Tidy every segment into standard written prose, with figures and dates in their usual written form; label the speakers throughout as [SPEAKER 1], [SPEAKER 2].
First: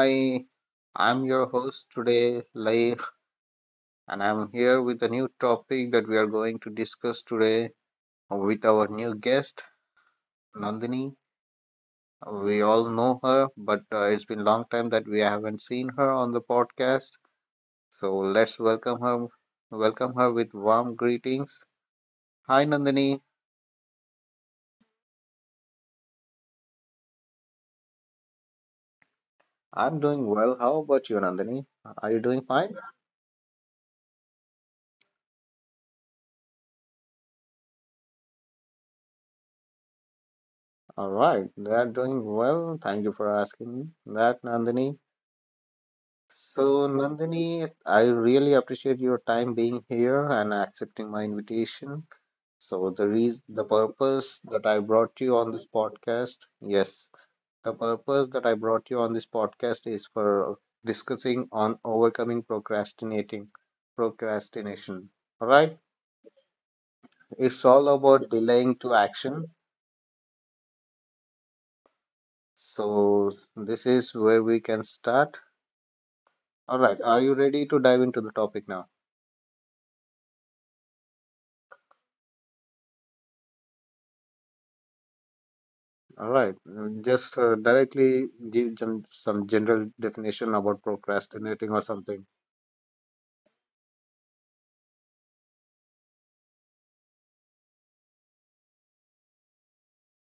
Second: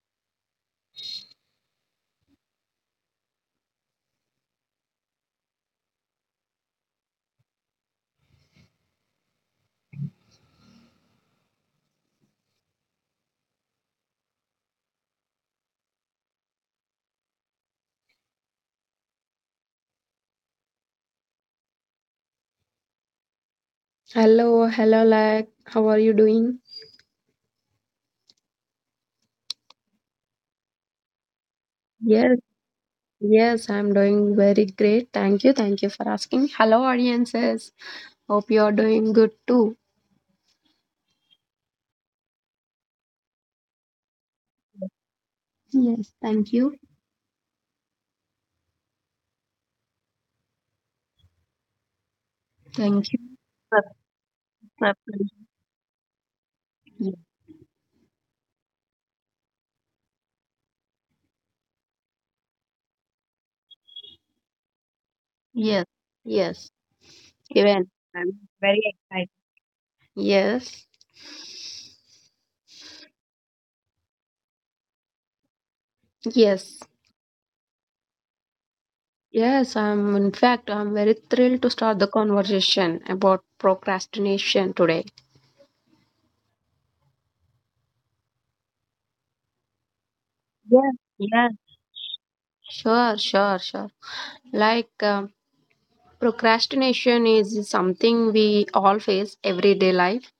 [SPEAKER 1] Hi, I'm your host today, Laik, and I'm here with a new topic that we are going to discuss today with our new guest, Nandini. We all know her, but it's been a long time that we haven't seen her on the podcast. So let's welcome her. Welcome her with warm greetings. Hi, Nandini.
[SPEAKER 2] Hello, hello, like, how are you doing?
[SPEAKER 1] I'm doing well. How about you, Nandini? Are you
[SPEAKER 2] Yes,
[SPEAKER 1] doing fine?
[SPEAKER 2] yes, I'm doing very great. Thank you for asking. Hello, audiences. Hope you are doing good too.
[SPEAKER 1] All right, they are doing well. Thank you for asking that, Nandini.
[SPEAKER 2] Yes, thank you,
[SPEAKER 1] So, Nandini, I really appreciate your time being here and accepting my invitation. So,
[SPEAKER 2] thank
[SPEAKER 1] the
[SPEAKER 2] you.
[SPEAKER 1] reason, the
[SPEAKER 2] for-
[SPEAKER 1] purpose that I
[SPEAKER 2] for-
[SPEAKER 1] brought you on this podcast, yes, the purpose that I brought you on this podcast is for discussing on overcoming procrastinating, procrastination. All right,
[SPEAKER 2] Yes, yes,
[SPEAKER 1] it's
[SPEAKER 2] even
[SPEAKER 1] all about
[SPEAKER 2] I'm very
[SPEAKER 1] delaying to
[SPEAKER 2] excited.
[SPEAKER 1] action.
[SPEAKER 2] Yes,
[SPEAKER 1] So, this is where we can start.
[SPEAKER 2] yes,
[SPEAKER 1] All right, are you ready to dive into the topic now?
[SPEAKER 2] yes. I'm In fact, I'm very thrilled to start the conversation about procrastination today.
[SPEAKER 1] All right. Just directly give some general definition about
[SPEAKER 2] Yes, yes.
[SPEAKER 1] procrastinating or something.
[SPEAKER 2] Sure, sure, sure. Like, procrastination is something we all face everyday life,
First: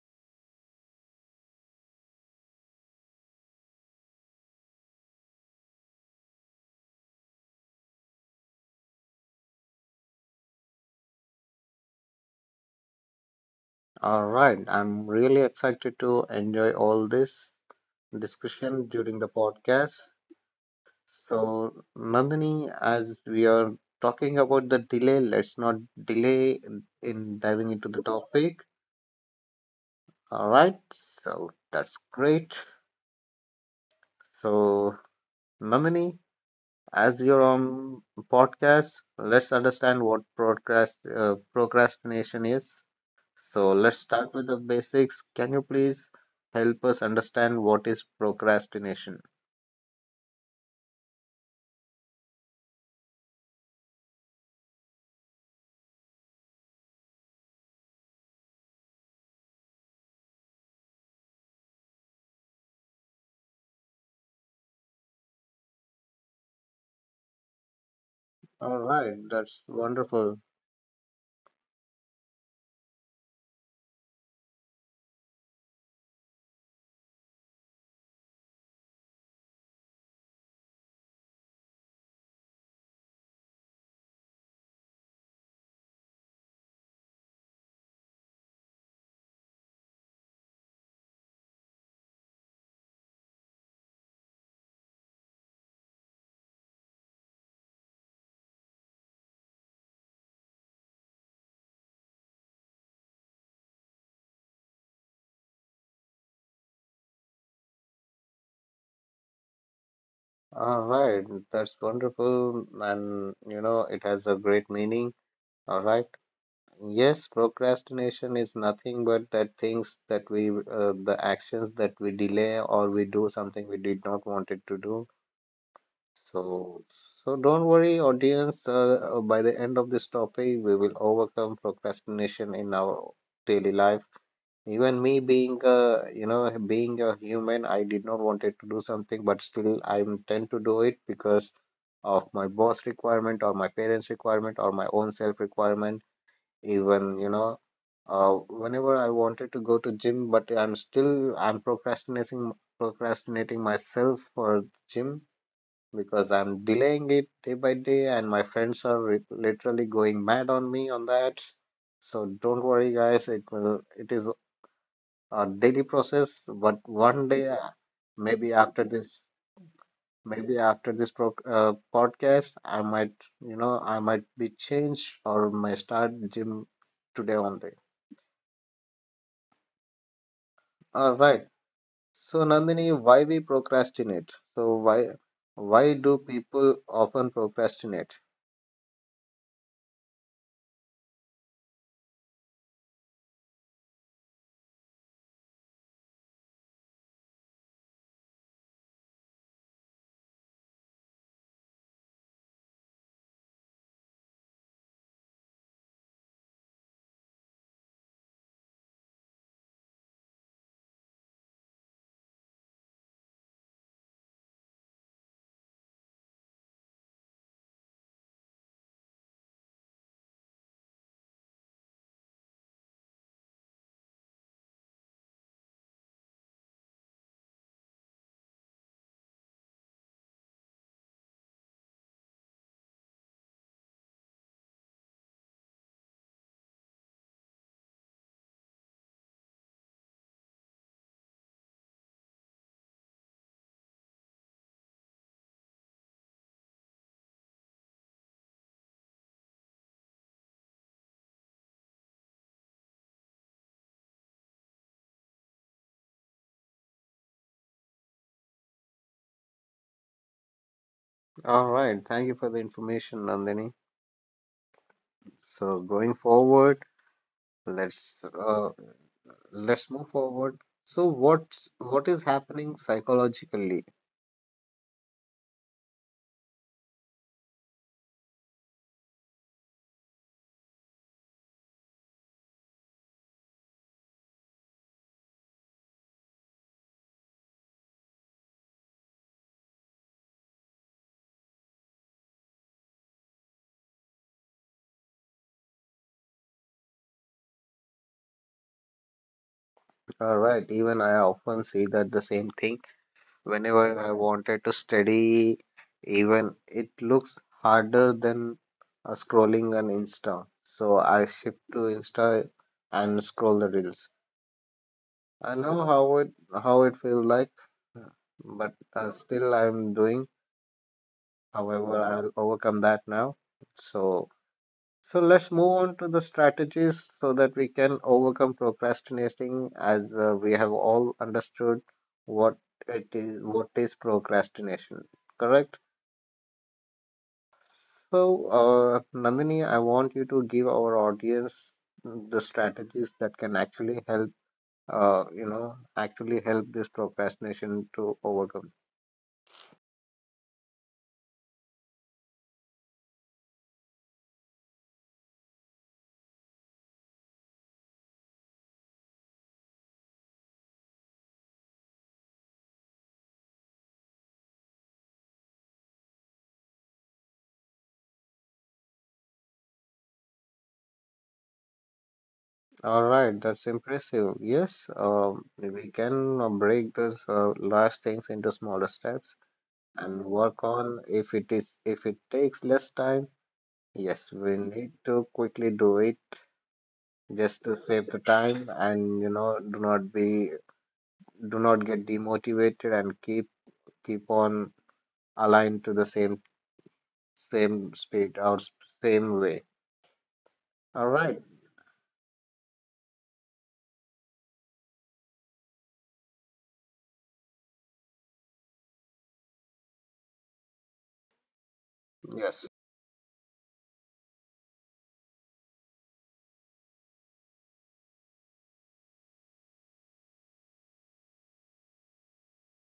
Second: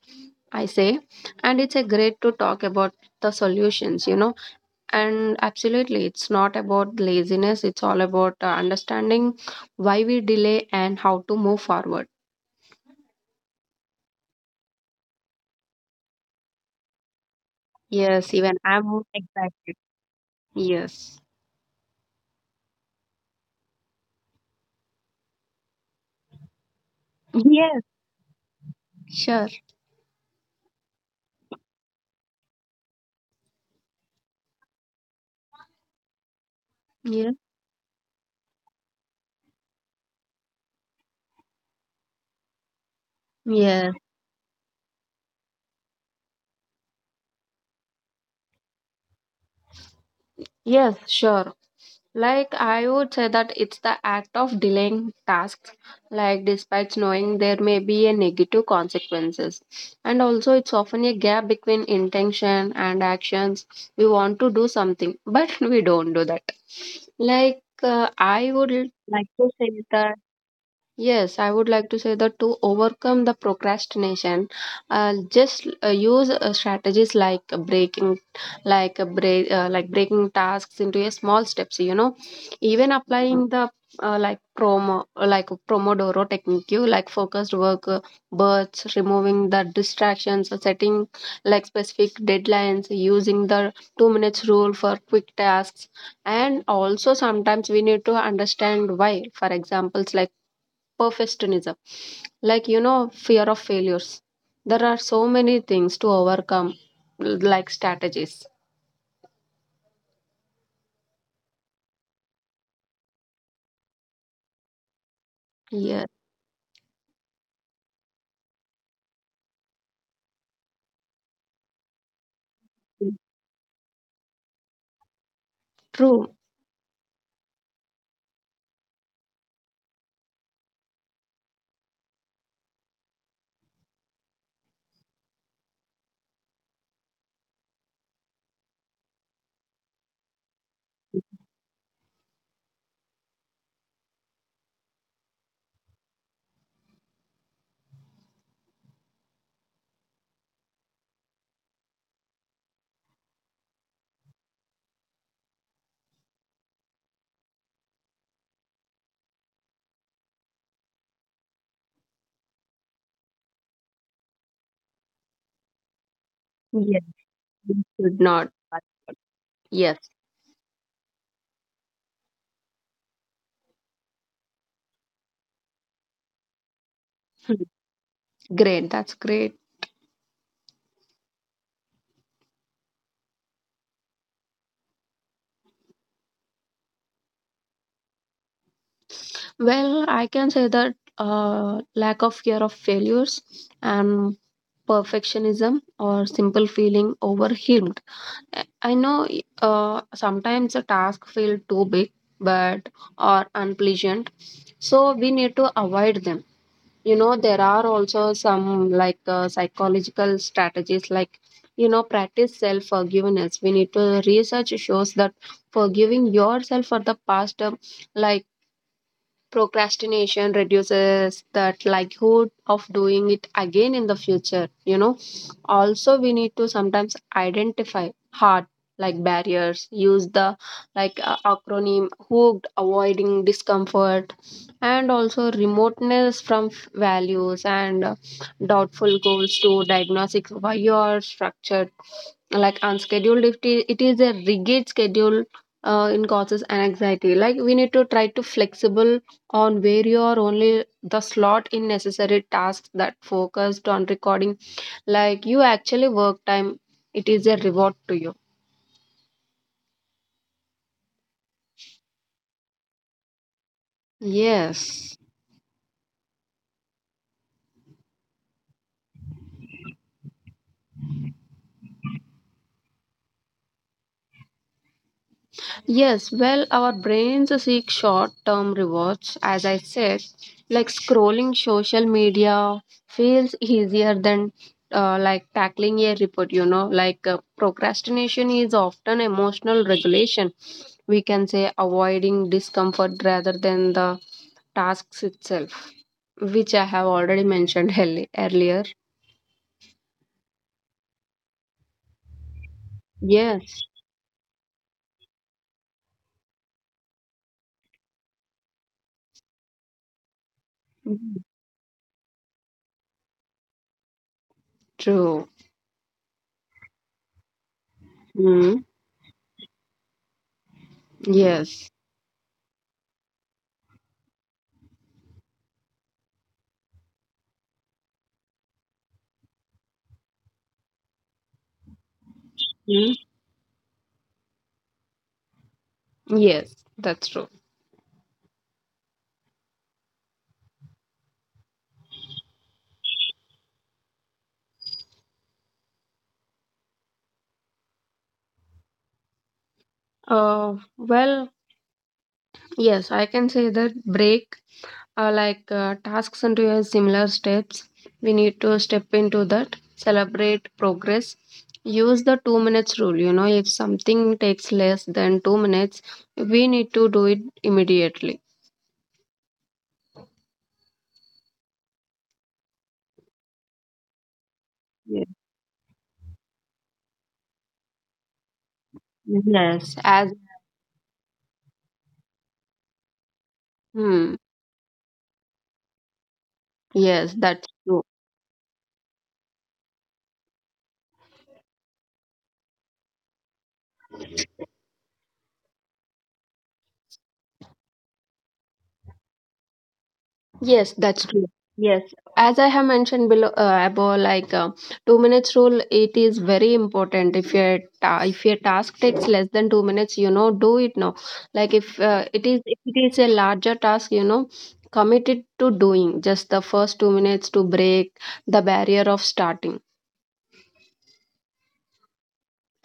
[SPEAKER 2] I say, and it's a great to talk about the solutions. And absolutely, it's not about laziness. It's all about understanding why we delay and how to move forward.
[SPEAKER 1] All right. I'm really excited to enjoy all this
[SPEAKER 2] Yes, even I'm
[SPEAKER 1] discussion during the
[SPEAKER 2] excited.
[SPEAKER 1] podcast.
[SPEAKER 2] Yes,
[SPEAKER 1] So, Nandini, as we are talking about the delay, let's not delay in diving
[SPEAKER 2] yes,
[SPEAKER 1] into the topic.
[SPEAKER 2] sure.
[SPEAKER 1] All right. So, that's great. So, Nandini, as
[SPEAKER 2] Yeah,
[SPEAKER 1] your podcast, let's understand what procrastination is. So
[SPEAKER 2] yes,
[SPEAKER 1] let's start with the basics. Can you please help us understand what is procrastination?
[SPEAKER 2] yes, sure. Like I would say that it's the act of delaying tasks, like despite knowing there may be a negative consequences. And also it's often a gap between intention and actions. We want to do something, but we don't do that. Like, I would
[SPEAKER 1] All right,
[SPEAKER 2] like to
[SPEAKER 1] that's
[SPEAKER 2] say that.
[SPEAKER 1] wonderful.
[SPEAKER 2] Yes, I would like to say that to overcome the procrastination, just use strategies like breaking, like a break, like breaking tasks into a small steps. You know, even applying the like promo, like Pomodoro technique, you like focused work, bursts, removing the distractions, setting like specific deadlines, using the 2 minutes rule for quick tasks, and also sometimes we need to understand why. For examples like perfectionism, like, fear of failures. There are so many things to overcome, like strategies.
[SPEAKER 1] All right, that's wonderful, and you know it has a great meaning. All right.
[SPEAKER 2] Yes,
[SPEAKER 1] Yes, procrastination is nothing but that things the actions that we delay or we do something we did not wanted to do.
[SPEAKER 2] true.
[SPEAKER 1] So, so don't worry, audience. By the end of this topic, we will overcome procrastination in our daily life. Even me, being a being a human, I did not wanted to do something, but still I tend to do it because of my boss requirement or my parents requirement or my own self requirement. Even uh, whenever I wanted to go to gym, but I'm still I'm procrastinating myself for gym because I'm delaying it day by day, and my friends are literally going mad on me on that. So don't worry, guys. It will. It is a daily process, but
[SPEAKER 2] Yes,
[SPEAKER 1] one day,
[SPEAKER 2] we should
[SPEAKER 1] maybe
[SPEAKER 2] not,
[SPEAKER 1] after
[SPEAKER 2] but
[SPEAKER 1] this,
[SPEAKER 2] yes.
[SPEAKER 1] maybe after this podcast, I might, I might be changed or may start gym today
[SPEAKER 2] Hmm.
[SPEAKER 1] only.
[SPEAKER 2] Great, that's great.
[SPEAKER 1] All right. So Nandini, why we procrastinate? So why? Why do people often procrastinate?
[SPEAKER 2] Well, I can say that, lack of fear of failures and perfectionism or simple feeling overwhelmed. I I know. Sometimes a task feel too big, but or unpleasant, so we need to avoid them. You know, there are also some like psychological strategies, like, you know, practice self forgiveness. We need to research shows that forgiving yourself for the past, like procrastination reduces that likelihood of doing it again in the future. Also we need to sometimes identify hard like barriers, use the like acronym hooked, avoiding discomfort, and also remoteness from values, and doubtful goals to diagnostic why you are structured like unscheduled. If it is a rigid schedule, in causes anxiety, like we need to try to flexible on where you are only the slot in necessary tasks that focused on recording like you actually work time. It is a reward to you.
[SPEAKER 1] All right, thank you for the information, Nandini.
[SPEAKER 2] Yes.
[SPEAKER 1] So going forward, let's uh, let's move forward. So what is happening psychologically?
[SPEAKER 2] Yes, well, our brains seek short term rewards, as I said, like scrolling social media feels easier than like tackling a report, you know, like procrastination is often emotional regulation. We can say avoiding discomfort rather than the tasks itself, which I have already mentioned earlier.
[SPEAKER 1] All right, even I often see that the same thing
[SPEAKER 2] Yes.
[SPEAKER 1] whenever I wanted to study, even it looks harder than scrolling on Insta. So I
[SPEAKER 2] Mhm.
[SPEAKER 1] shift to Insta and scroll the reels.
[SPEAKER 2] True.
[SPEAKER 1] I know how it feels like, but
[SPEAKER 2] Mm.
[SPEAKER 1] still I'm doing.
[SPEAKER 2] Yes.
[SPEAKER 1] However, I'll overcome that now. So. So, let's move on to the strategies so that we can overcome procrastinating as we have all understood what it
[SPEAKER 2] Mm,
[SPEAKER 1] is what is procrastination, correct?
[SPEAKER 2] yes, that's true.
[SPEAKER 1] So, Nandini, I want you to give our audience the strategies that can actually help actually help this procrastination to overcome.
[SPEAKER 2] Well, yes, I can say that break tasks into a similar steps. We need to step into that, celebrate progress. Use the 2 minutes rule. You know, if something takes less than 2 minutes, we need to do it immediately.
[SPEAKER 1] All right, that's impressive. Yes,
[SPEAKER 2] Yes,
[SPEAKER 1] we can break this large things into smaller steps
[SPEAKER 2] yes,
[SPEAKER 1] and
[SPEAKER 2] as
[SPEAKER 1] work on if it is if it takes less time. Yes,
[SPEAKER 2] hmm,
[SPEAKER 1] we need to quickly do it
[SPEAKER 2] yes,
[SPEAKER 1] just
[SPEAKER 2] that's
[SPEAKER 1] to
[SPEAKER 2] true.
[SPEAKER 1] save the time, and you know do not get demotivated and keep on aligned to the same speed or same way.
[SPEAKER 2] Yes,
[SPEAKER 1] All
[SPEAKER 2] that's
[SPEAKER 1] right.
[SPEAKER 2] true. Yes, as I have mentioned below above, like, 2 minutes rule, it is very important. If your task takes less than 2 minutes, you know, do it now. Like if
[SPEAKER 1] Yes.
[SPEAKER 2] it is a larger task, you know, committed to doing just the first 2 minutes to break the barrier of starting.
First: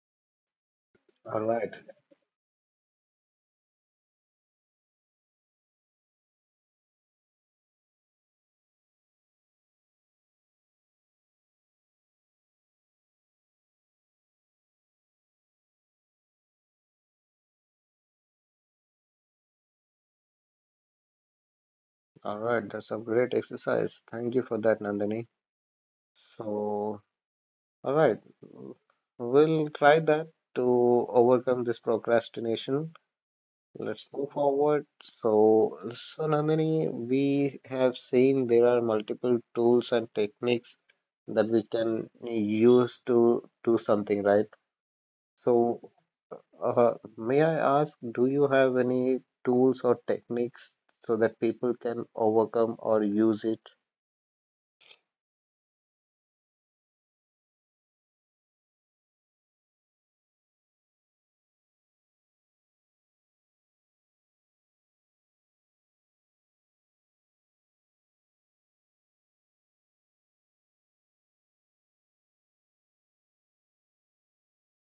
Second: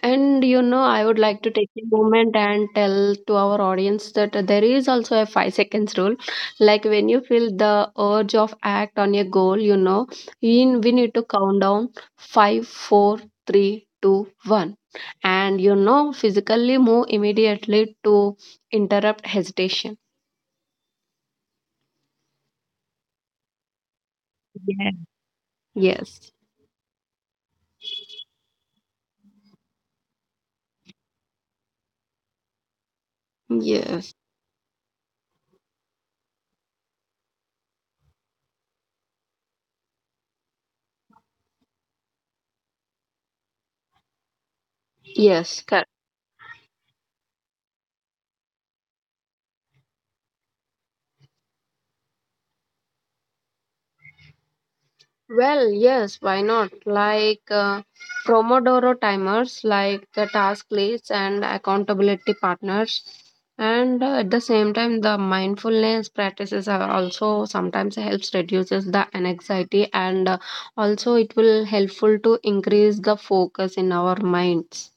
[SPEAKER 2] And you know, I would like
[SPEAKER 1] All
[SPEAKER 2] to take
[SPEAKER 1] right.
[SPEAKER 2] a moment and tell to our audience that there is also a 5 seconds rule. Like when you feel the urge of act on a goal, you know, in we need to count down five, four, three, two, one, and you know, physically move immediately to interrupt hesitation.
[SPEAKER 1] All right, that's a great exercise. Thank you for that,
[SPEAKER 2] Yeah.
[SPEAKER 1] Nandini.
[SPEAKER 2] Yes,
[SPEAKER 1] So, all right, we'll try that to overcome this procrastination. Let's
[SPEAKER 2] yes,
[SPEAKER 1] move forward. So, Nandini, we have seen there are multiple tools and techniques that we can use to do something, right? So,
[SPEAKER 2] yes.
[SPEAKER 1] may I ask, do you have any tools or techniques so that people can overcome or use it?
[SPEAKER 2] Well, yes, why not? Like, Promodoro timers, like the task lists and accountability partners. And at the same time, the mindfulness practices are also sometimes helps reduces the anxiety, and also it will helpful to increase the focus in our minds.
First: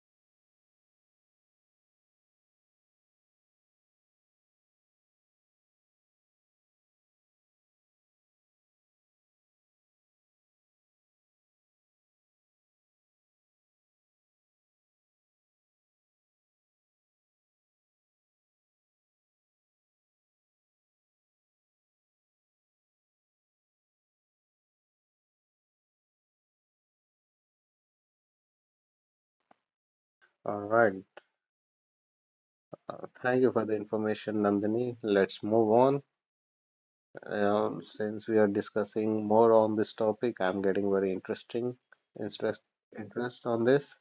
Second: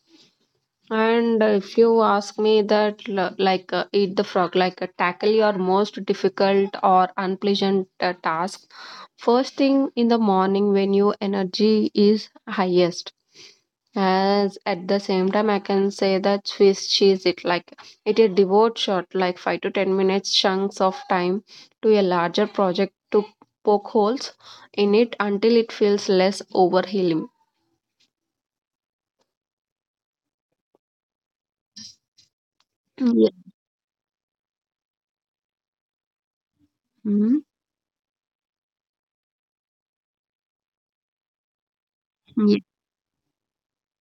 [SPEAKER 2] And if you ask me that, like, eat the frog, like, tackle your most difficult or unpleasant task first thing in the morning when your energy is highest. As at the same time, I can say that Swiss cheese it, like it a devote shot, like 5 to 10 minutes chunks of time to a larger project to poke holes in it until it feels less overwhelming.
[SPEAKER 1] All right.
[SPEAKER 2] Yeah.
[SPEAKER 1] Thank you for the information, Nandini. Let's move on.
[SPEAKER 2] Hmm.
[SPEAKER 1] Since we are discussing more on this topic, I'm getting very
[SPEAKER 2] Yeah.
[SPEAKER 1] interest interest on this.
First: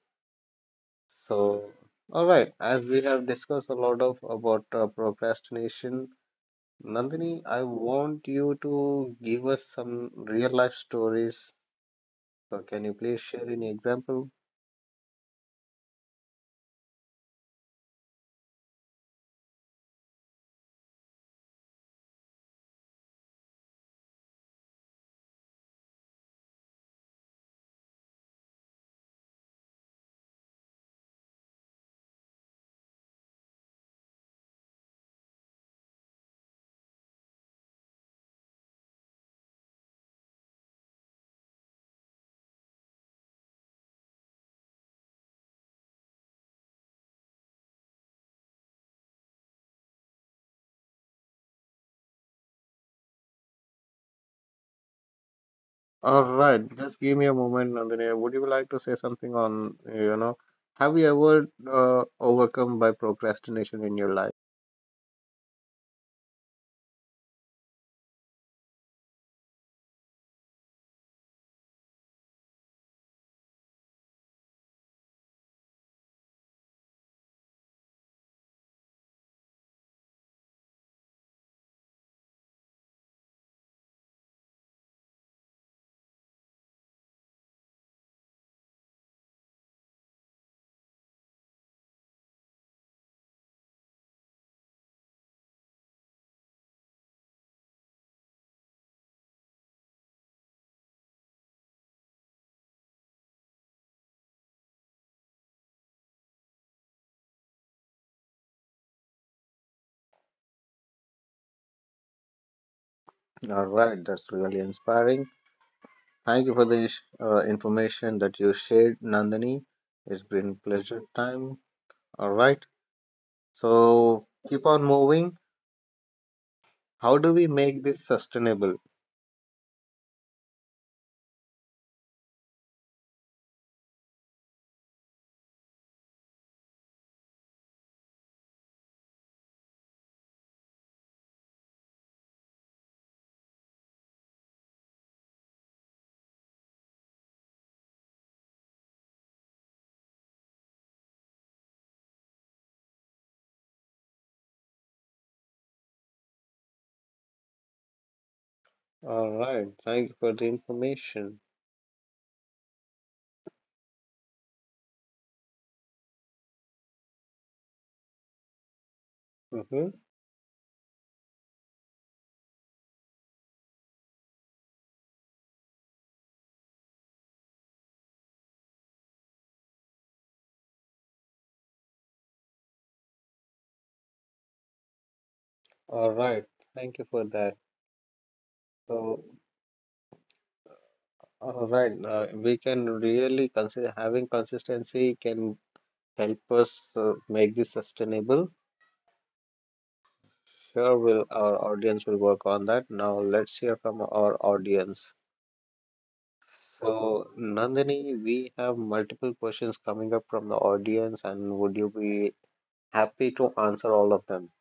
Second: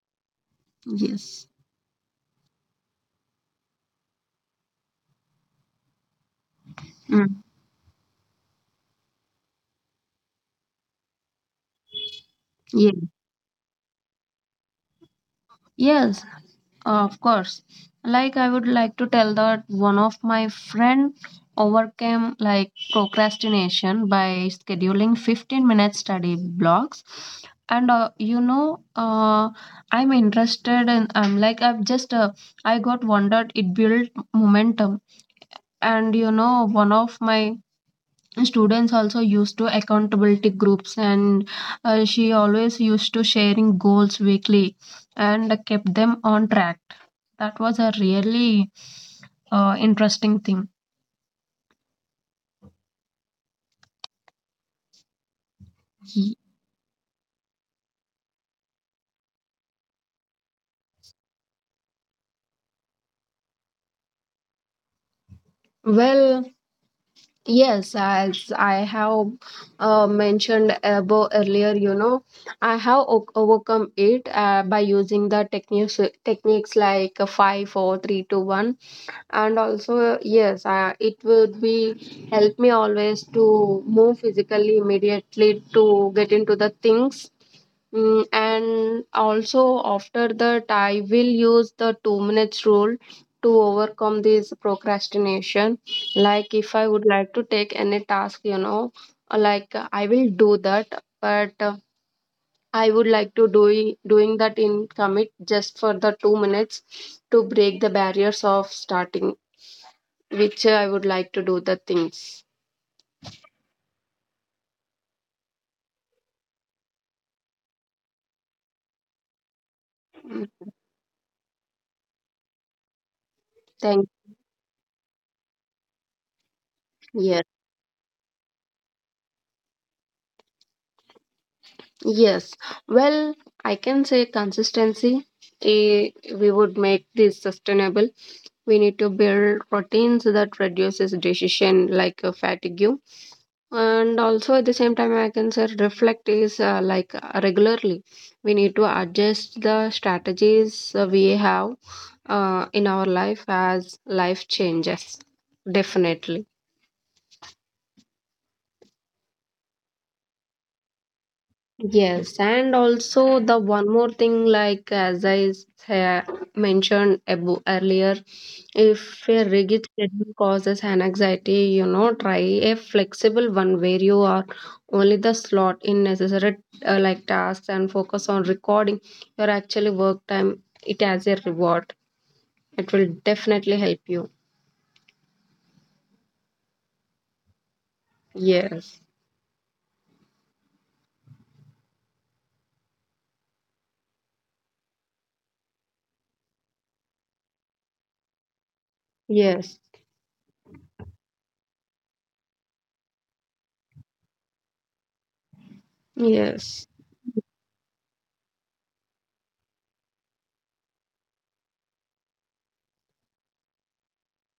[SPEAKER 2] Yes.
[SPEAKER 1] So, all right, as we have discussed a lot of about procrastination, Nandini,
[SPEAKER 2] Mm.
[SPEAKER 1] I want you to give us some real life stories. So, can you please share any example?
[SPEAKER 2] Yes, of course. Like I would like to tell that one of my friend overcame like procrastination by scheduling 15-minute study blocks, and you know, I'm interested, and I'm like I've just I got wondered it built momentum. And you know, one of my students also used to accountability groups, and she always used to sharing goals weekly and kept them on track. That was a really interesting thing.
[SPEAKER 1] All right, just give me a moment, Nandini. Would you like to say something on, have you ever overcome by procrastination in your life?
[SPEAKER 2] Well, yes, as I have mentioned above earlier, you know, I have overcome it by using the techniques like five, four, three, two, one, and also yes, it would be help me always to move physically immediately to get into the things. Mm, and also after that, I will use the 2 minutes rule to overcome this procrastination, like if I would like to take any task, you know, I will do that, but I would like to do doing that in commit just for the 2 minutes to break the barriers of starting, which I would like to do the things.
[SPEAKER 1] All right, that's really inspiring. Thank you for the information that you shared, Nandini. It's been
[SPEAKER 2] Mm.
[SPEAKER 1] pleasure time. All right.
[SPEAKER 2] Thank
[SPEAKER 1] So keep on moving. How do
[SPEAKER 2] Yeah,
[SPEAKER 1] we make this sustainable?
[SPEAKER 2] yes. Well, I can say consistency. We would make this sustainable. We need to build routines that reduces decision like fatigue. And also at the same time, I can say reflect is regularly we need to adjust the strategies we have in our life as life changes. Definitely.
[SPEAKER 1] All right. Thank you for the information.
[SPEAKER 2] Yes, and also the one more thing, like as I mentioned earlier, if a rigid
[SPEAKER 1] Mm-hmm.
[SPEAKER 2] schedule causes an anxiety, you know, try a flexible one where you are only the slot in necessary like tasks and focus on recording your actually work time. It as a reward. It will definitely help you.
[SPEAKER 1] All right. Thank you for that.
[SPEAKER 2] Yes,
[SPEAKER 1] So, all right. We can really consider having consistency can help us make this sustainable.
[SPEAKER 2] yes,
[SPEAKER 1] Sure, will our audience will work on that. Now let's hear from our audience.
[SPEAKER 2] yes.
[SPEAKER 1] So, Nandini, we have multiple questions coming up from the audience, and would you be happy to answer all of them?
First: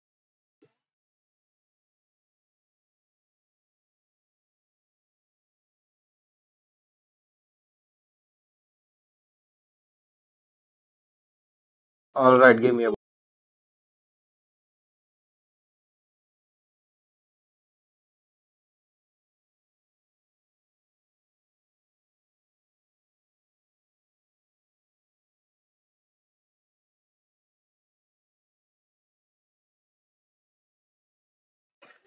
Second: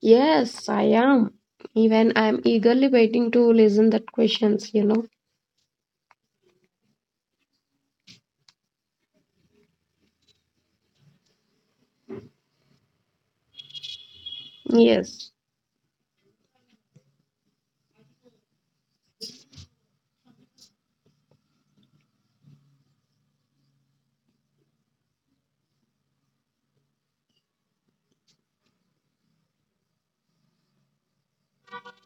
[SPEAKER 2] Yes, I am. Even I'm eagerly waiting to listen that questions.
[SPEAKER 1] All right, give me a.
[SPEAKER 2] Yes.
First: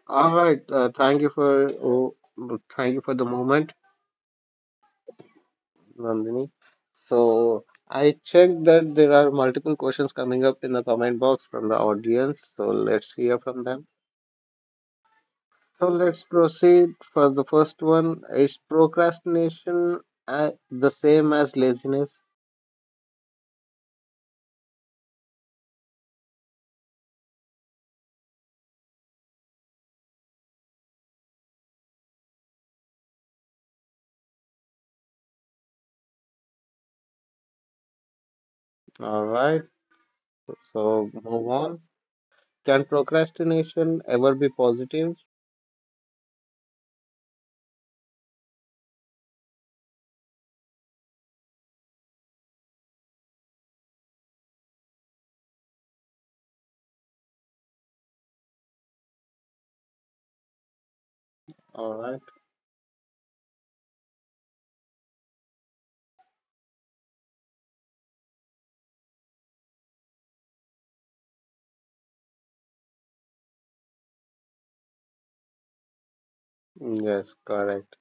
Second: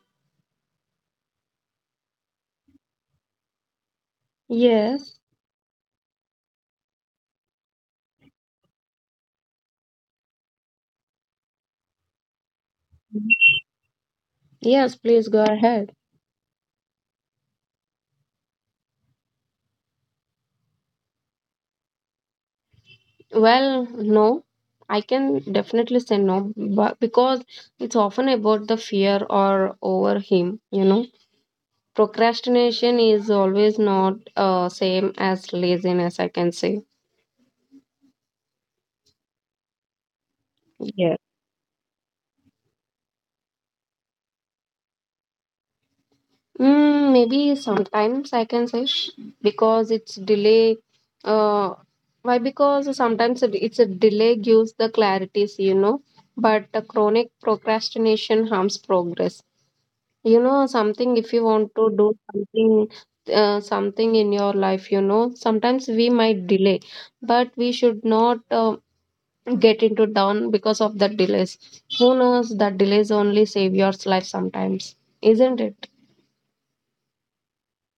[SPEAKER 1] All right, thank you for the moment,
[SPEAKER 2] Yes.
[SPEAKER 1] Nandini. So I checked that there are multiple questions coming up in the comment box from the audience. So let's hear from them.
[SPEAKER 2] Yes, please go
[SPEAKER 1] So
[SPEAKER 2] ahead.
[SPEAKER 1] let's proceed for the first one. Is procrastination the same as laziness?
[SPEAKER 2] Well, no. I can definitely say no, but because it's often about the fear or over him, you know. Procrastination is always not same as laziness, I can say.
[SPEAKER 1] All right, so
[SPEAKER 2] Yes.
[SPEAKER 1] move on. Can procrastination ever be positive?
[SPEAKER 2] Mm, maybe sometimes I can say because it's delay. Uh, why? Because sometimes it's a delay gives the clarities. But the chronic procrastination harms progress. You know, something if you want to
[SPEAKER 1] All
[SPEAKER 2] do
[SPEAKER 1] right.
[SPEAKER 2] something, something in your life, you know, sometimes we might delay, but we should not get into down because of the delays. Who knows that delays only save your life sometimes, isn't it?
[SPEAKER 1] Yes, correct.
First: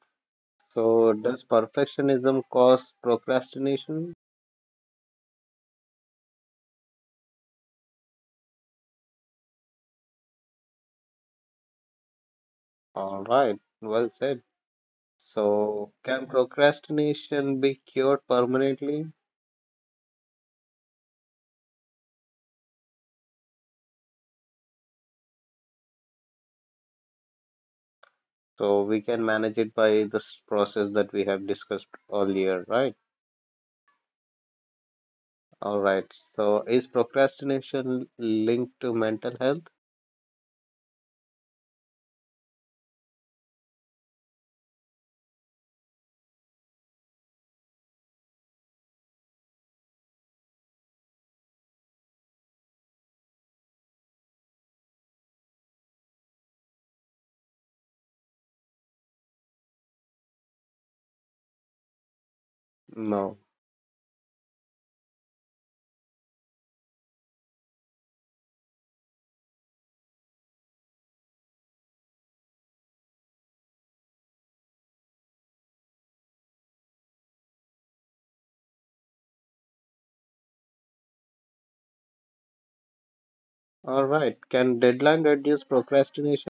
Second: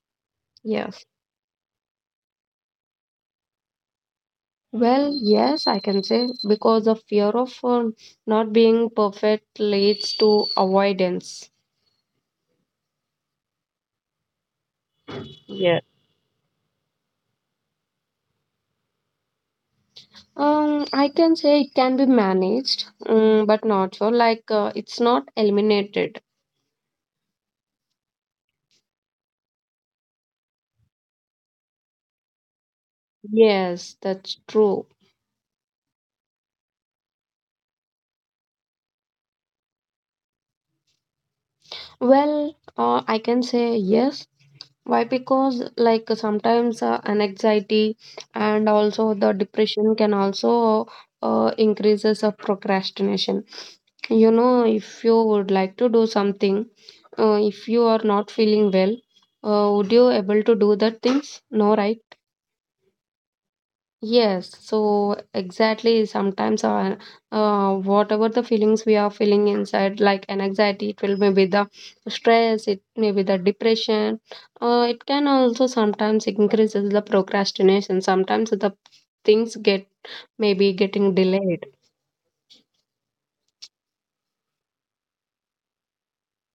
[SPEAKER 2] Yeah.
[SPEAKER 1] So, does perfectionism cause procrastination?
[SPEAKER 2] Well, yes, I can say because the fear of not being perfect leads to avoidance.
[SPEAKER 1] All right. Well said.
[SPEAKER 2] Yes.
[SPEAKER 1] So, can procrastination be cured permanently?
[SPEAKER 2] I can say it can be managed, but not sure. Like it's not eliminated.
[SPEAKER 1] So, we can manage it by this process that we have discussed earlier, right?
[SPEAKER 2] Yes, that's true.
[SPEAKER 1] All right. So, is procrastination linked to mental health?
[SPEAKER 2] Well, I can say yes. Why? Because like sometimes an anxiety and also the depression can also increases of procrastination. You know, if you would like to do something, if you are not feeling well, would you able to do that things? No, right?
[SPEAKER 1] No.
[SPEAKER 2] Yes, so exactly. Sometimes, whatever the feelings we are feeling inside, like an anxiety, it will maybe the stress, it may be the depression. It can also sometimes increases the procrastination. Sometimes the things get maybe getting delayed.
[SPEAKER 1] All right. Can deadline reduce procrastination?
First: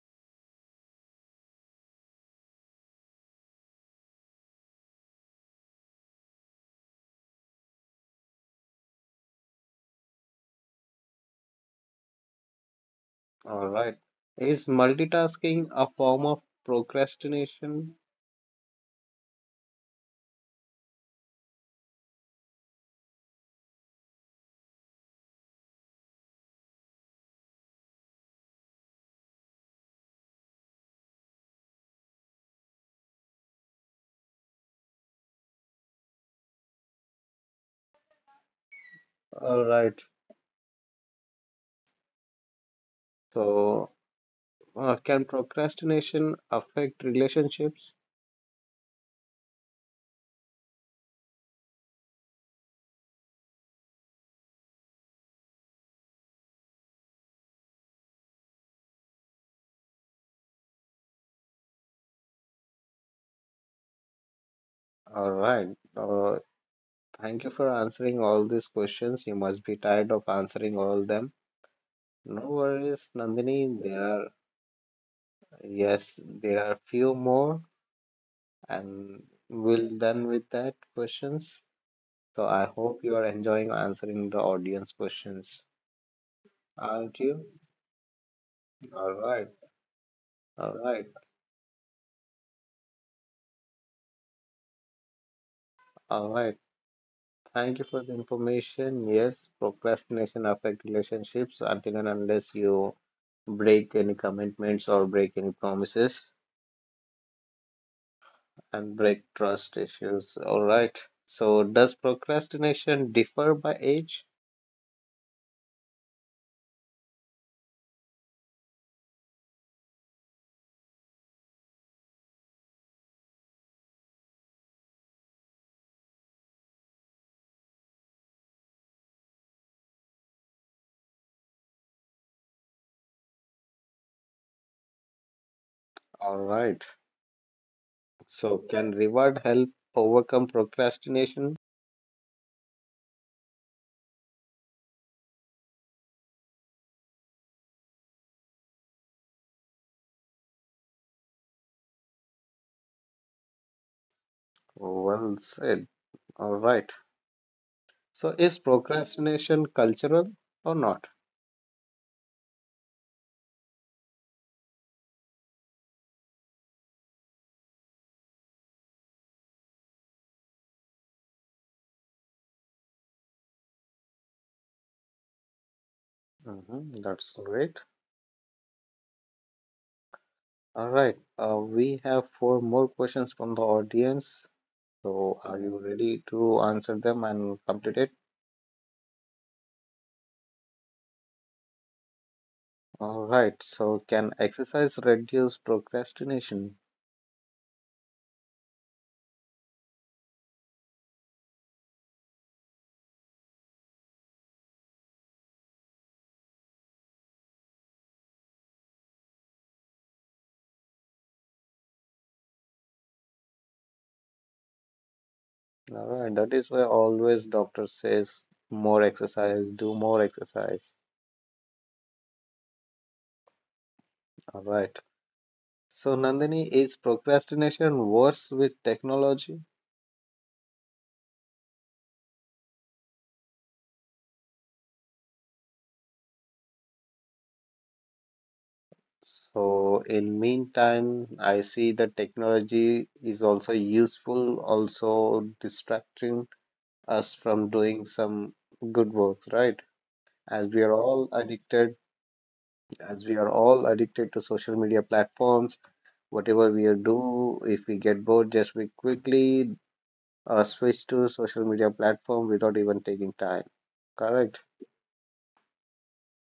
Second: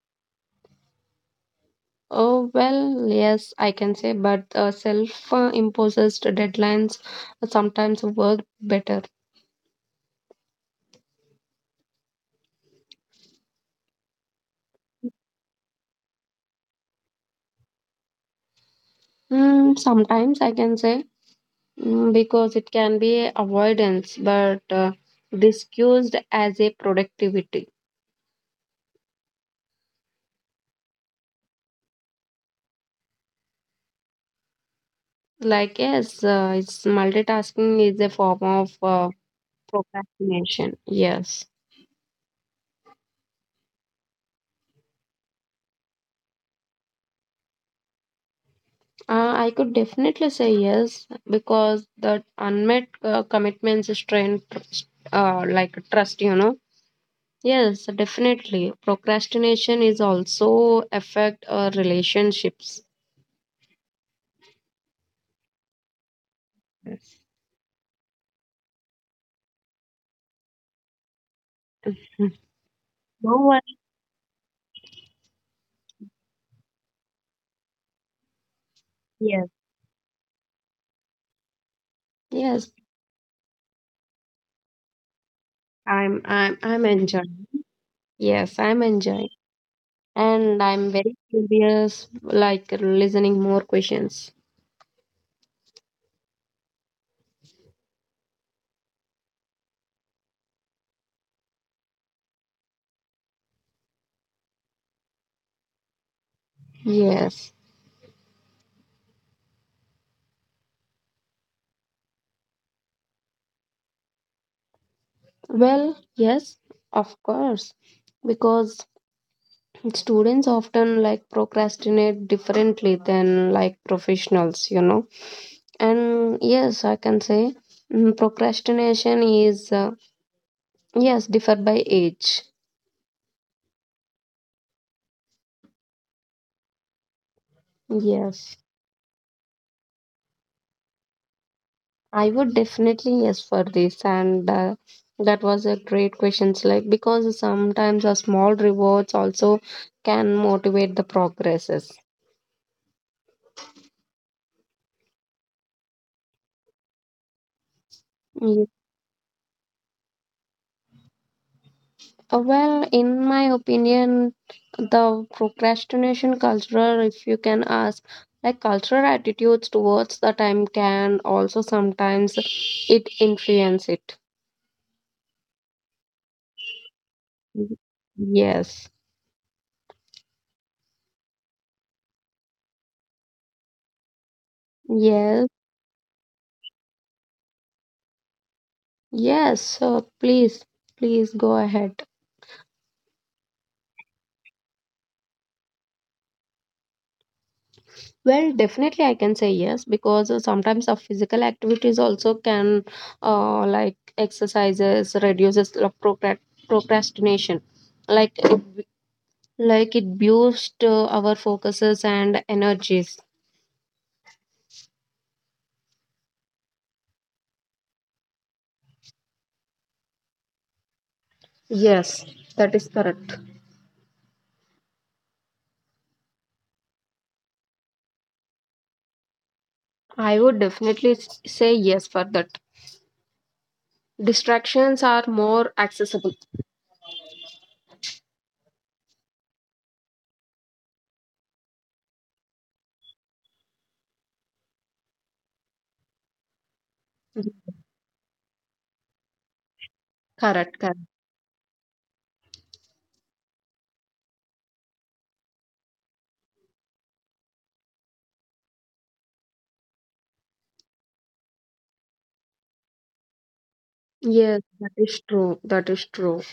[SPEAKER 2] Oh, well, yes, I can say, but self imposed deadlines sometimes work better.
[SPEAKER 1] All right. Is multitasking a form of procrastination?
[SPEAKER 2] Mm, sometimes I can say because it can be avoidance, but discussed as a productivity. Like, yes, it's multitasking is a form of
[SPEAKER 1] All right.
[SPEAKER 2] procrastination. Yes.
[SPEAKER 1] So, can procrastination affect relationships?
[SPEAKER 2] I could definitely say yes because the unmet commitments strain, like trust, you know. Yes, definitely. Procrastination is also affect our relationships.
[SPEAKER 1] All right. Uh,
[SPEAKER 2] Hmm.
[SPEAKER 1] thank you for answering all these questions. You must be tired of answering all them. No worries,
[SPEAKER 2] No one.
[SPEAKER 1] Nandini. Yes, there are few more, and
[SPEAKER 2] Yes.
[SPEAKER 1] we'll done with that questions. So I
[SPEAKER 2] Yes,
[SPEAKER 1] hope you are enjoying answering the audience questions.
[SPEAKER 2] I'm
[SPEAKER 1] Aren't
[SPEAKER 2] enjoying.
[SPEAKER 1] you?
[SPEAKER 2] Yes, I'm
[SPEAKER 1] All
[SPEAKER 2] enjoying.
[SPEAKER 1] right.
[SPEAKER 2] And
[SPEAKER 1] All
[SPEAKER 2] I'm
[SPEAKER 1] right.
[SPEAKER 2] very curious, like listening more questions.
[SPEAKER 1] All right. Thank you for the information. Yes, procrastination affect relationships until and unless you break any commitments or break any promises
[SPEAKER 2] Yes.
[SPEAKER 1] and break trust issues. All right. So does procrastination differ by age?
[SPEAKER 2] Well, yes, of course. Because students often like procrastinate differently than like professionals, you know. And yes, I can say procrastination is, yes, differ by age.
[SPEAKER 1] All right.
[SPEAKER 2] Yes,
[SPEAKER 1] So can reward help overcome procrastination?
[SPEAKER 2] I would definitely yes for this. And that was a great question, like because sometimes a small rewards also can motivate the progresses.
[SPEAKER 1] Well said. All right. So is
[SPEAKER 2] Ye-
[SPEAKER 1] procrastination cultural or not?
[SPEAKER 2] Well, in my opinion, the procrastination cultural, if you can ask, like cultural attitudes towards the time can also sometimes it influence it.
[SPEAKER 1] Hmm. That's great.
[SPEAKER 2] Y- Yes,
[SPEAKER 1] All right, we have four more questions from the audience. So,
[SPEAKER 2] yes,
[SPEAKER 1] are you ready to answer them and complete it?
[SPEAKER 2] yes. So please, please go ahead.
[SPEAKER 1] All right, so can exercise reduce procrastination?
[SPEAKER 2] Well, definitely I can say yes because sometimes our physical activities also can, like exercises reduces the procrastination, like it, like it boosts our focuses and energies.
[SPEAKER 1] All right, that is why always doctor says more exercise, do more exercise.
[SPEAKER 2] Yes, that is correct.
[SPEAKER 1] All right. So, Nandini, is procrastination worse with technology?
[SPEAKER 2] I would definitely say yes for that. Distractions are more accessible.
[SPEAKER 1] So, in meantime, I see that technology is also useful, also distracting us
[SPEAKER 2] Mhm.
[SPEAKER 1] from doing some good work, right? As
[SPEAKER 2] Correct,
[SPEAKER 1] we are
[SPEAKER 2] correct.
[SPEAKER 1] all as we are all addicted to social media platforms, whatever we are do, if we get bored, just we quickly switch to social media platform without even taking time. Correct.
[SPEAKER 2] Yes, that is true. That is true.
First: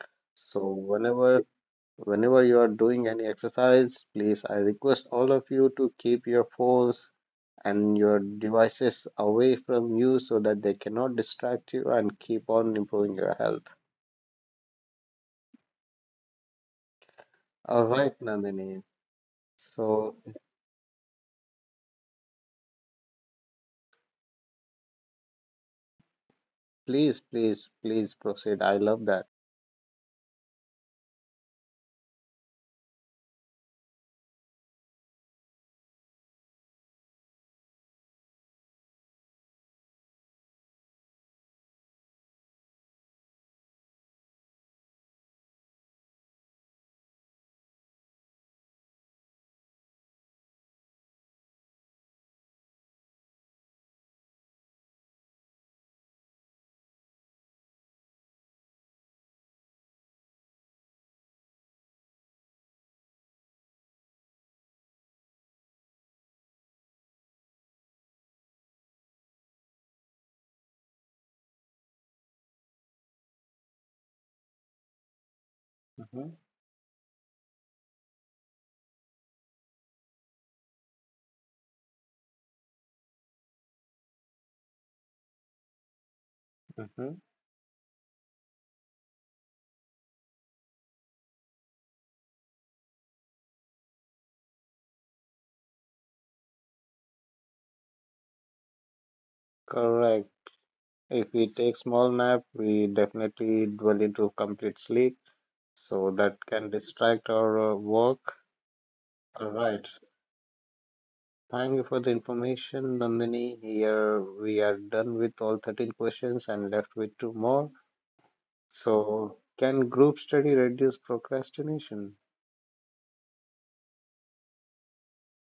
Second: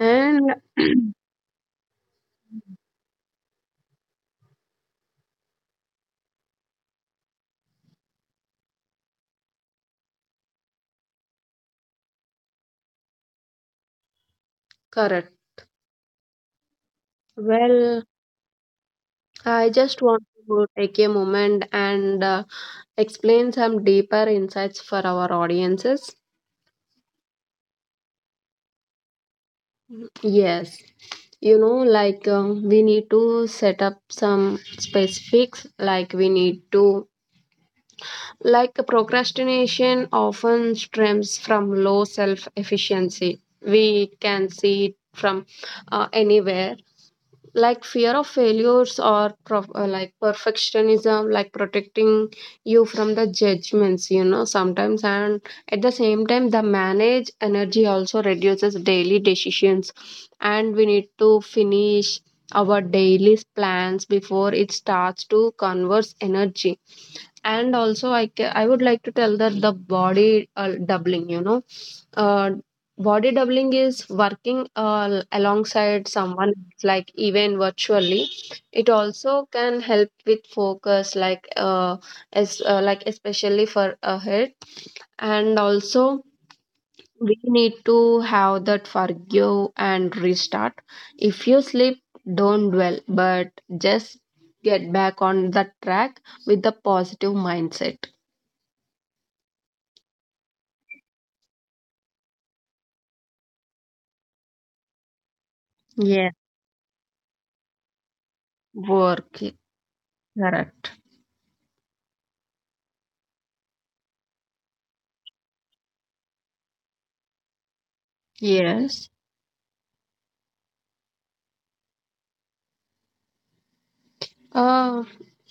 [SPEAKER 2] And
[SPEAKER 1] So whenever you are doing any exercise, please I request all of you to keep your phones and your devices away from you so that they cannot distract you and keep on improving your health.
[SPEAKER 2] correct.
[SPEAKER 1] All
[SPEAKER 2] Well,
[SPEAKER 1] right, Nandini.
[SPEAKER 2] I just
[SPEAKER 1] So
[SPEAKER 2] want to take a moment and explain some deeper insights for our audiences.
[SPEAKER 1] please, please, please proceed. I love that.
[SPEAKER 2] Yes, you know, like we need to set up some specifics, like we need to, like procrastination often stems from low self efficiency. We can see it from anywhere, like fear of failures or like perfectionism, like protecting you from the judgments, you know, sometimes, and at the same time the manage energy also reduces daily decisions, and we need to finish our daily plans before it starts to converse energy. And also I would like to tell that the body doubling, you know, uh, body doubling is working alongside
[SPEAKER 1] Hmm.
[SPEAKER 2] someone else, like even virtually, it also can help with focus, like as like especially for ahead. And also
[SPEAKER 1] Hmm.
[SPEAKER 2] we need to have that forgive and restart. If you sleep, don't dwell, but just get back on the track with the positive mindset.
[SPEAKER 1] Correct. If we take small nap, we definitely dwell into complete sleep, so
[SPEAKER 2] Yeah,
[SPEAKER 1] that can distract our work.
[SPEAKER 2] work.
[SPEAKER 1] All right.
[SPEAKER 2] Correct.
[SPEAKER 1] Thank you for the information, Nandini. Here we are done with all 13 questions and left with two more.
[SPEAKER 2] Yes.
[SPEAKER 1] So, can group study reduce procrastination?
[SPEAKER 2] uh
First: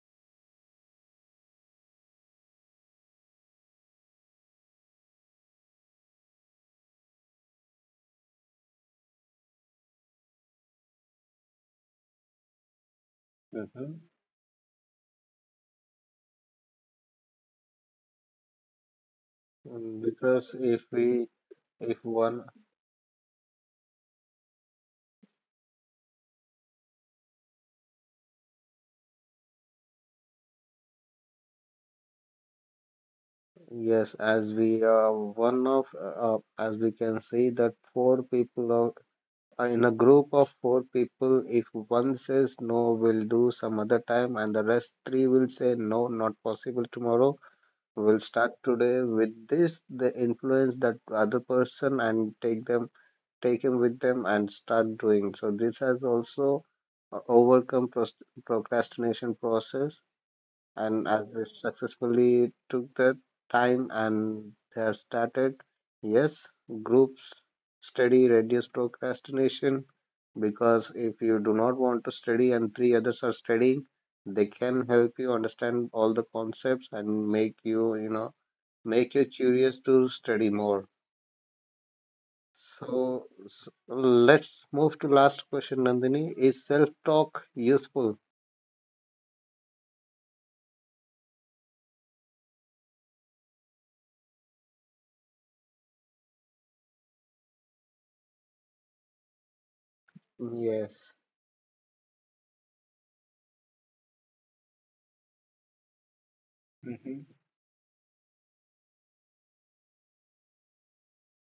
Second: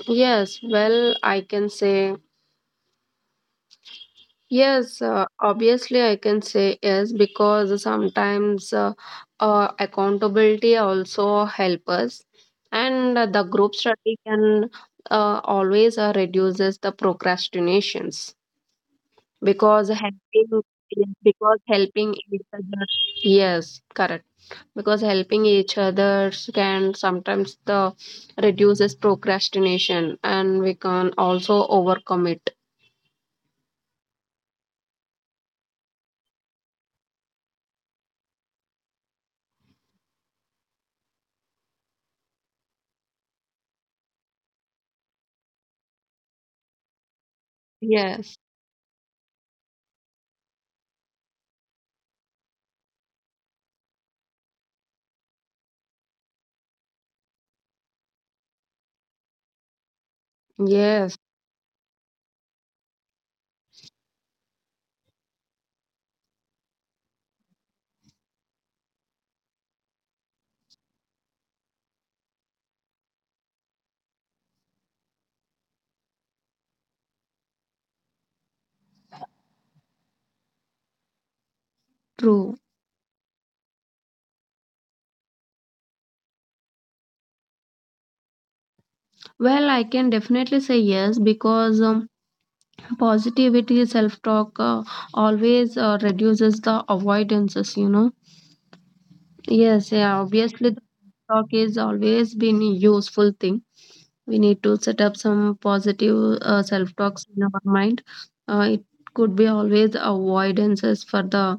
[SPEAKER 2] Yes, well, I can say yes. Obviously, I can say yes because sometimes, accountability also help us, and the group
[SPEAKER 1] Hmm.
[SPEAKER 2] study can always reduces the procrastinations because helping,
[SPEAKER 1] Because if we
[SPEAKER 2] because
[SPEAKER 1] if
[SPEAKER 2] helping
[SPEAKER 1] one.
[SPEAKER 2] each other. Yes, correct. Because helping each other can sometimes the reduces procrastination, and we can also overcome it.
[SPEAKER 1] Yes, as we one of as we can see that in a group of four people, if one says no, we'll do some other time, and the rest three will say no, not possible tomorrow. We'll
[SPEAKER 2] Yes,
[SPEAKER 1] start today. With this, they influence that other person and take them, take him with them, and start doing. So this has also overcome pros procrastination process, and
[SPEAKER 2] yes,
[SPEAKER 1] as they successfully took their time and they have started, yes, groups study reduce procrastination, because if you do not want to study and three others are studying, they can help you understand all the concepts and make you you know make you curious to study more.
[SPEAKER 2] true.
[SPEAKER 1] So, s let's move to last question, Nandini. Is self talk useful?
[SPEAKER 2] Well, I can definitely say yes because positivity, self talk always reduces the avoidances, you know. Yes, yeah, obviously, the
[SPEAKER 1] Yes.
[SPEAKER 2] talk is always been a useful thing. We need to set up some positive self talks in our mind. It could be always avoidances for the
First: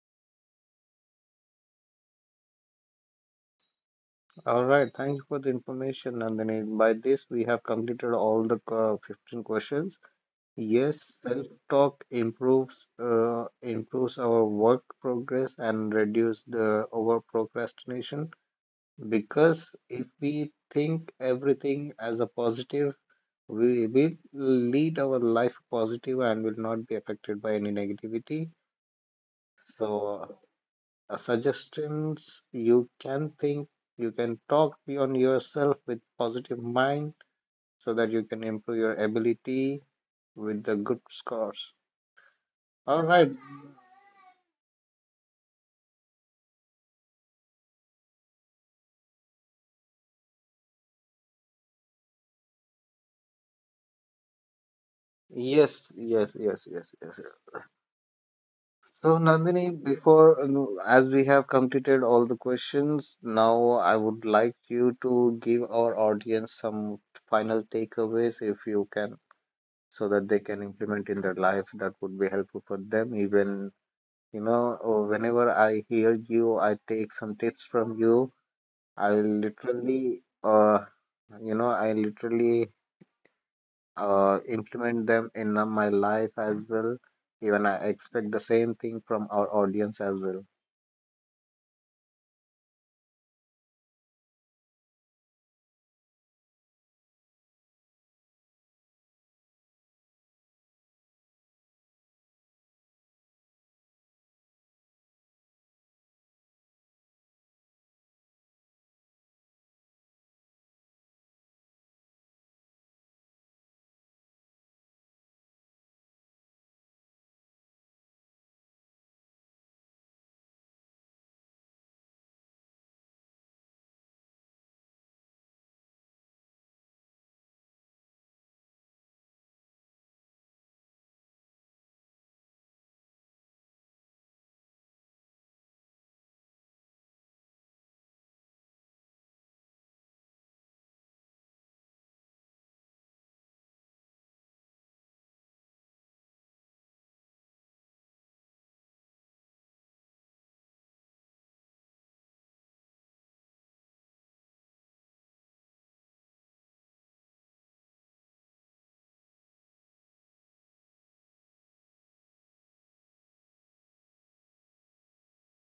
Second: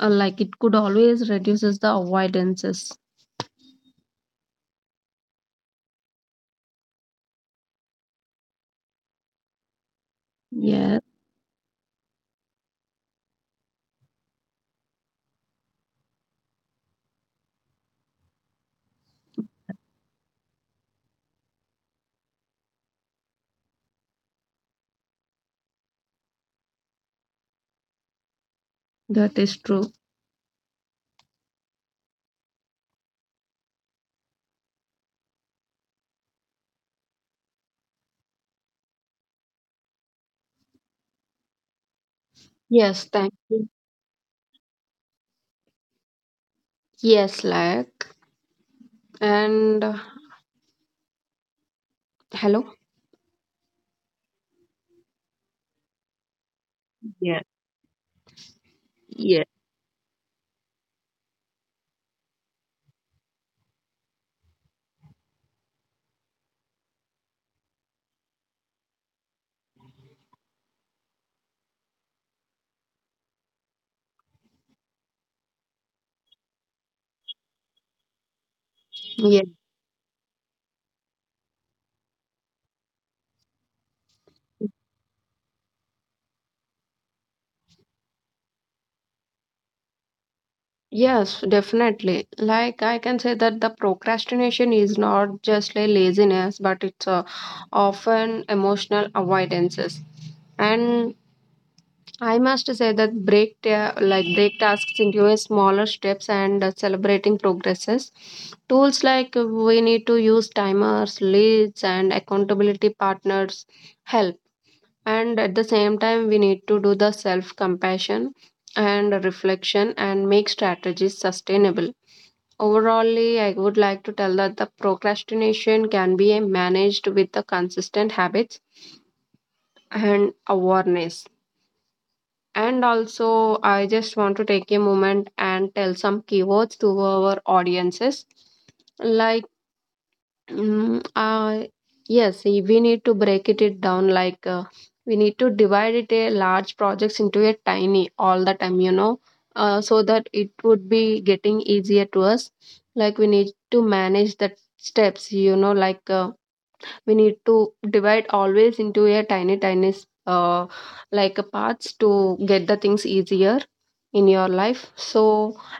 [SPEAKER 2] like it could always reduces the avoidances.
[SPEAKER 1] All right, thank you for the information, Nandini. By this, we have completed all the 15 questions.
[SPEAKER 2] Yeah,
[SPEAKER 1] Yes, self-talk improves our work progress and reduce the over procrastination, because if we think everything as a positive, we will lead our life positive and will not be affected by any negativity.
[SPEAKER 2] that is true.
[SPEAKER 1] So, suggestions: you can talk beyond yourself with positive mind so that you can improve your ability with the good scores. All
[SPEAKER 2] Yes,
[SPEAKER 1] right,
[SPEAKER 2] thank you. Yes, like. And hello?
[SPEAKER 1] yes, yes, yes, yes, yes, yes.
[SPEAKER 2] Yeah,
[SPEAKER 1] So,
[SPEAKER 2] yeah,
[SPEAKER 1] Nandini, before no, as we have completed all the questions now, I would like you to give our audience some final takeaways if you can, so that they can implement in their life. That would be helpful for them. Even, whenever I hear you, I take some tips from you. I
[SPEAKER 2] yeah.
[SPEAKER 1] literally, uh, I literally implement them in my life as well. Even I expect the same thing from our audience as well.
[SPEAKER 2] Yes, definitely. Like I can say that the procrastination is not just a laziness, but it's often emotional avoidances. And I must say that like break tasks into a smaller steps and celebrating progresses. Tools like we need to use timers, leads, and accountability partners help. And at the same time we need to do the self compassion and reflection and make strategies sustainable. Overall, I would like to tell that the procrastination can be managed with the consistent habits and awareness. And also I just want to take a moment and tell some keywords to our audiences, like Mm, uh, yes, we need to break it down, like we need to divide it a large projects into a tiny all the time, you know, so that it would be getting easier to us. Like we need to manage the steps, you know, like we need to divide always into a tiny like a parts to get the things easier in your life. So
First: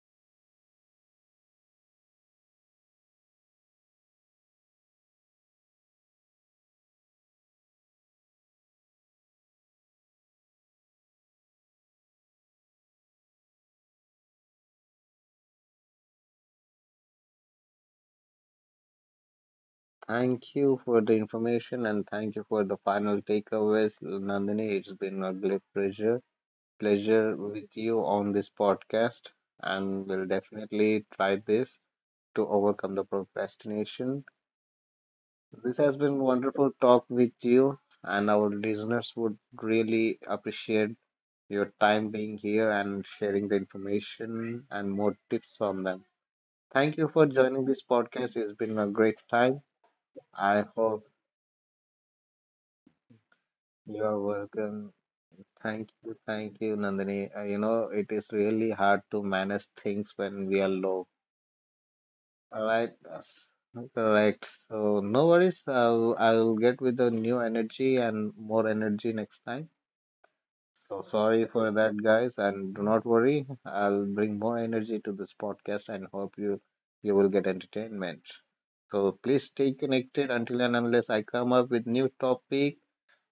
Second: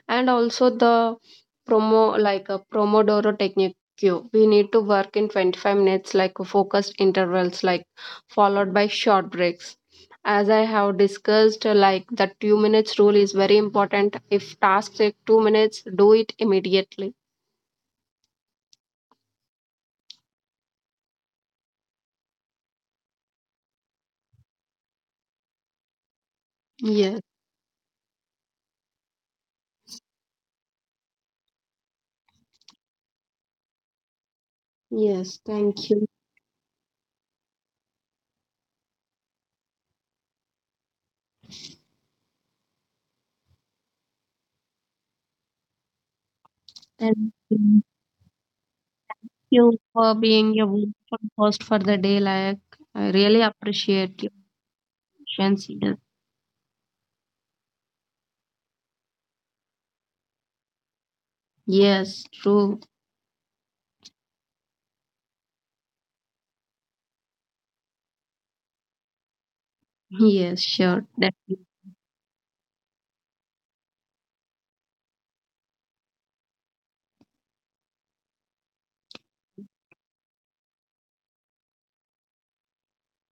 [SPEAKER 2] and also the promo like a promodoro technique, we need to work in 25 minutes like focused intervals, like followed by short breaks. As I have discussed, like the 2 minutes rule is very important. If task take 2 minutes, do it immediately.
[SPEAKER 1] Thank you for the information and thank you for the final takeaways, Nandini. It's been a great
[SPEAKER 2] Yes,
[SPEAKER 1] pleasure with you on this podcast, and we'll definitely try this to overcome the procrastination.
[SPEAKER 2] yes,
[SPEAKER 1] This
[SPEAKER 2] thank
[SPEAKER 1] has
[SPEAKER 2] you.
[SPEAKER 1] been wonderful talk with you, and our listeners would really appreciate your time being here and sharing the information and more tips from them. Thank you for
[SPEAKER 2] And
[SPEAKER 1] joining this podcast. It's been a great time.
[SPEAKER 2] you for being
[SPEAKER 1] I
[SPEAKER 2] a
[SPEAKER 1] hope
[SPEAKER 2] wonderful host for the day. Like, I really
[SPEAKER 1] you are
[SPEAKER 2] appreciate your
[SPEAKER 1] welcome.
[SPEAKER 2] patience. Yes,
[SPEAKER 1] Thank you, Nandini. It is really hard to manage things when we are low.
[SPEAKER 2] yes,
[SPEAKER 1] All
[SPEAKER 2] true.
[SPEAKER 1] right. Yes. Correct. So no worries. I'll get with the new energy and more energy next time.
[SPEAKER 2] Yes,
[SPEAKER 1] So
[SPEAKER 2] sure.
[SPEAKER 1] sorry
[SPEAKER 2] Definitely.
[SPEAKER 1] for that, guys, and do not worry. I'll bring more energy to this podcast and hope you will get entertainment. So please stay connected until and unless I come up with new topic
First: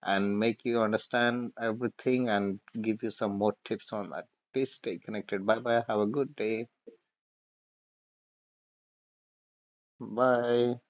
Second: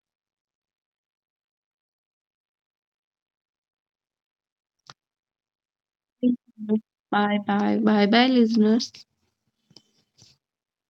[SPEAKER 1] and make you understand everything and give you some more tips on that. Please stay connected. Bye bye. Have a good day.
[SPEAKER 2] Bye bye. Bye bye, listeners.
[SPEAKER 1] Bye.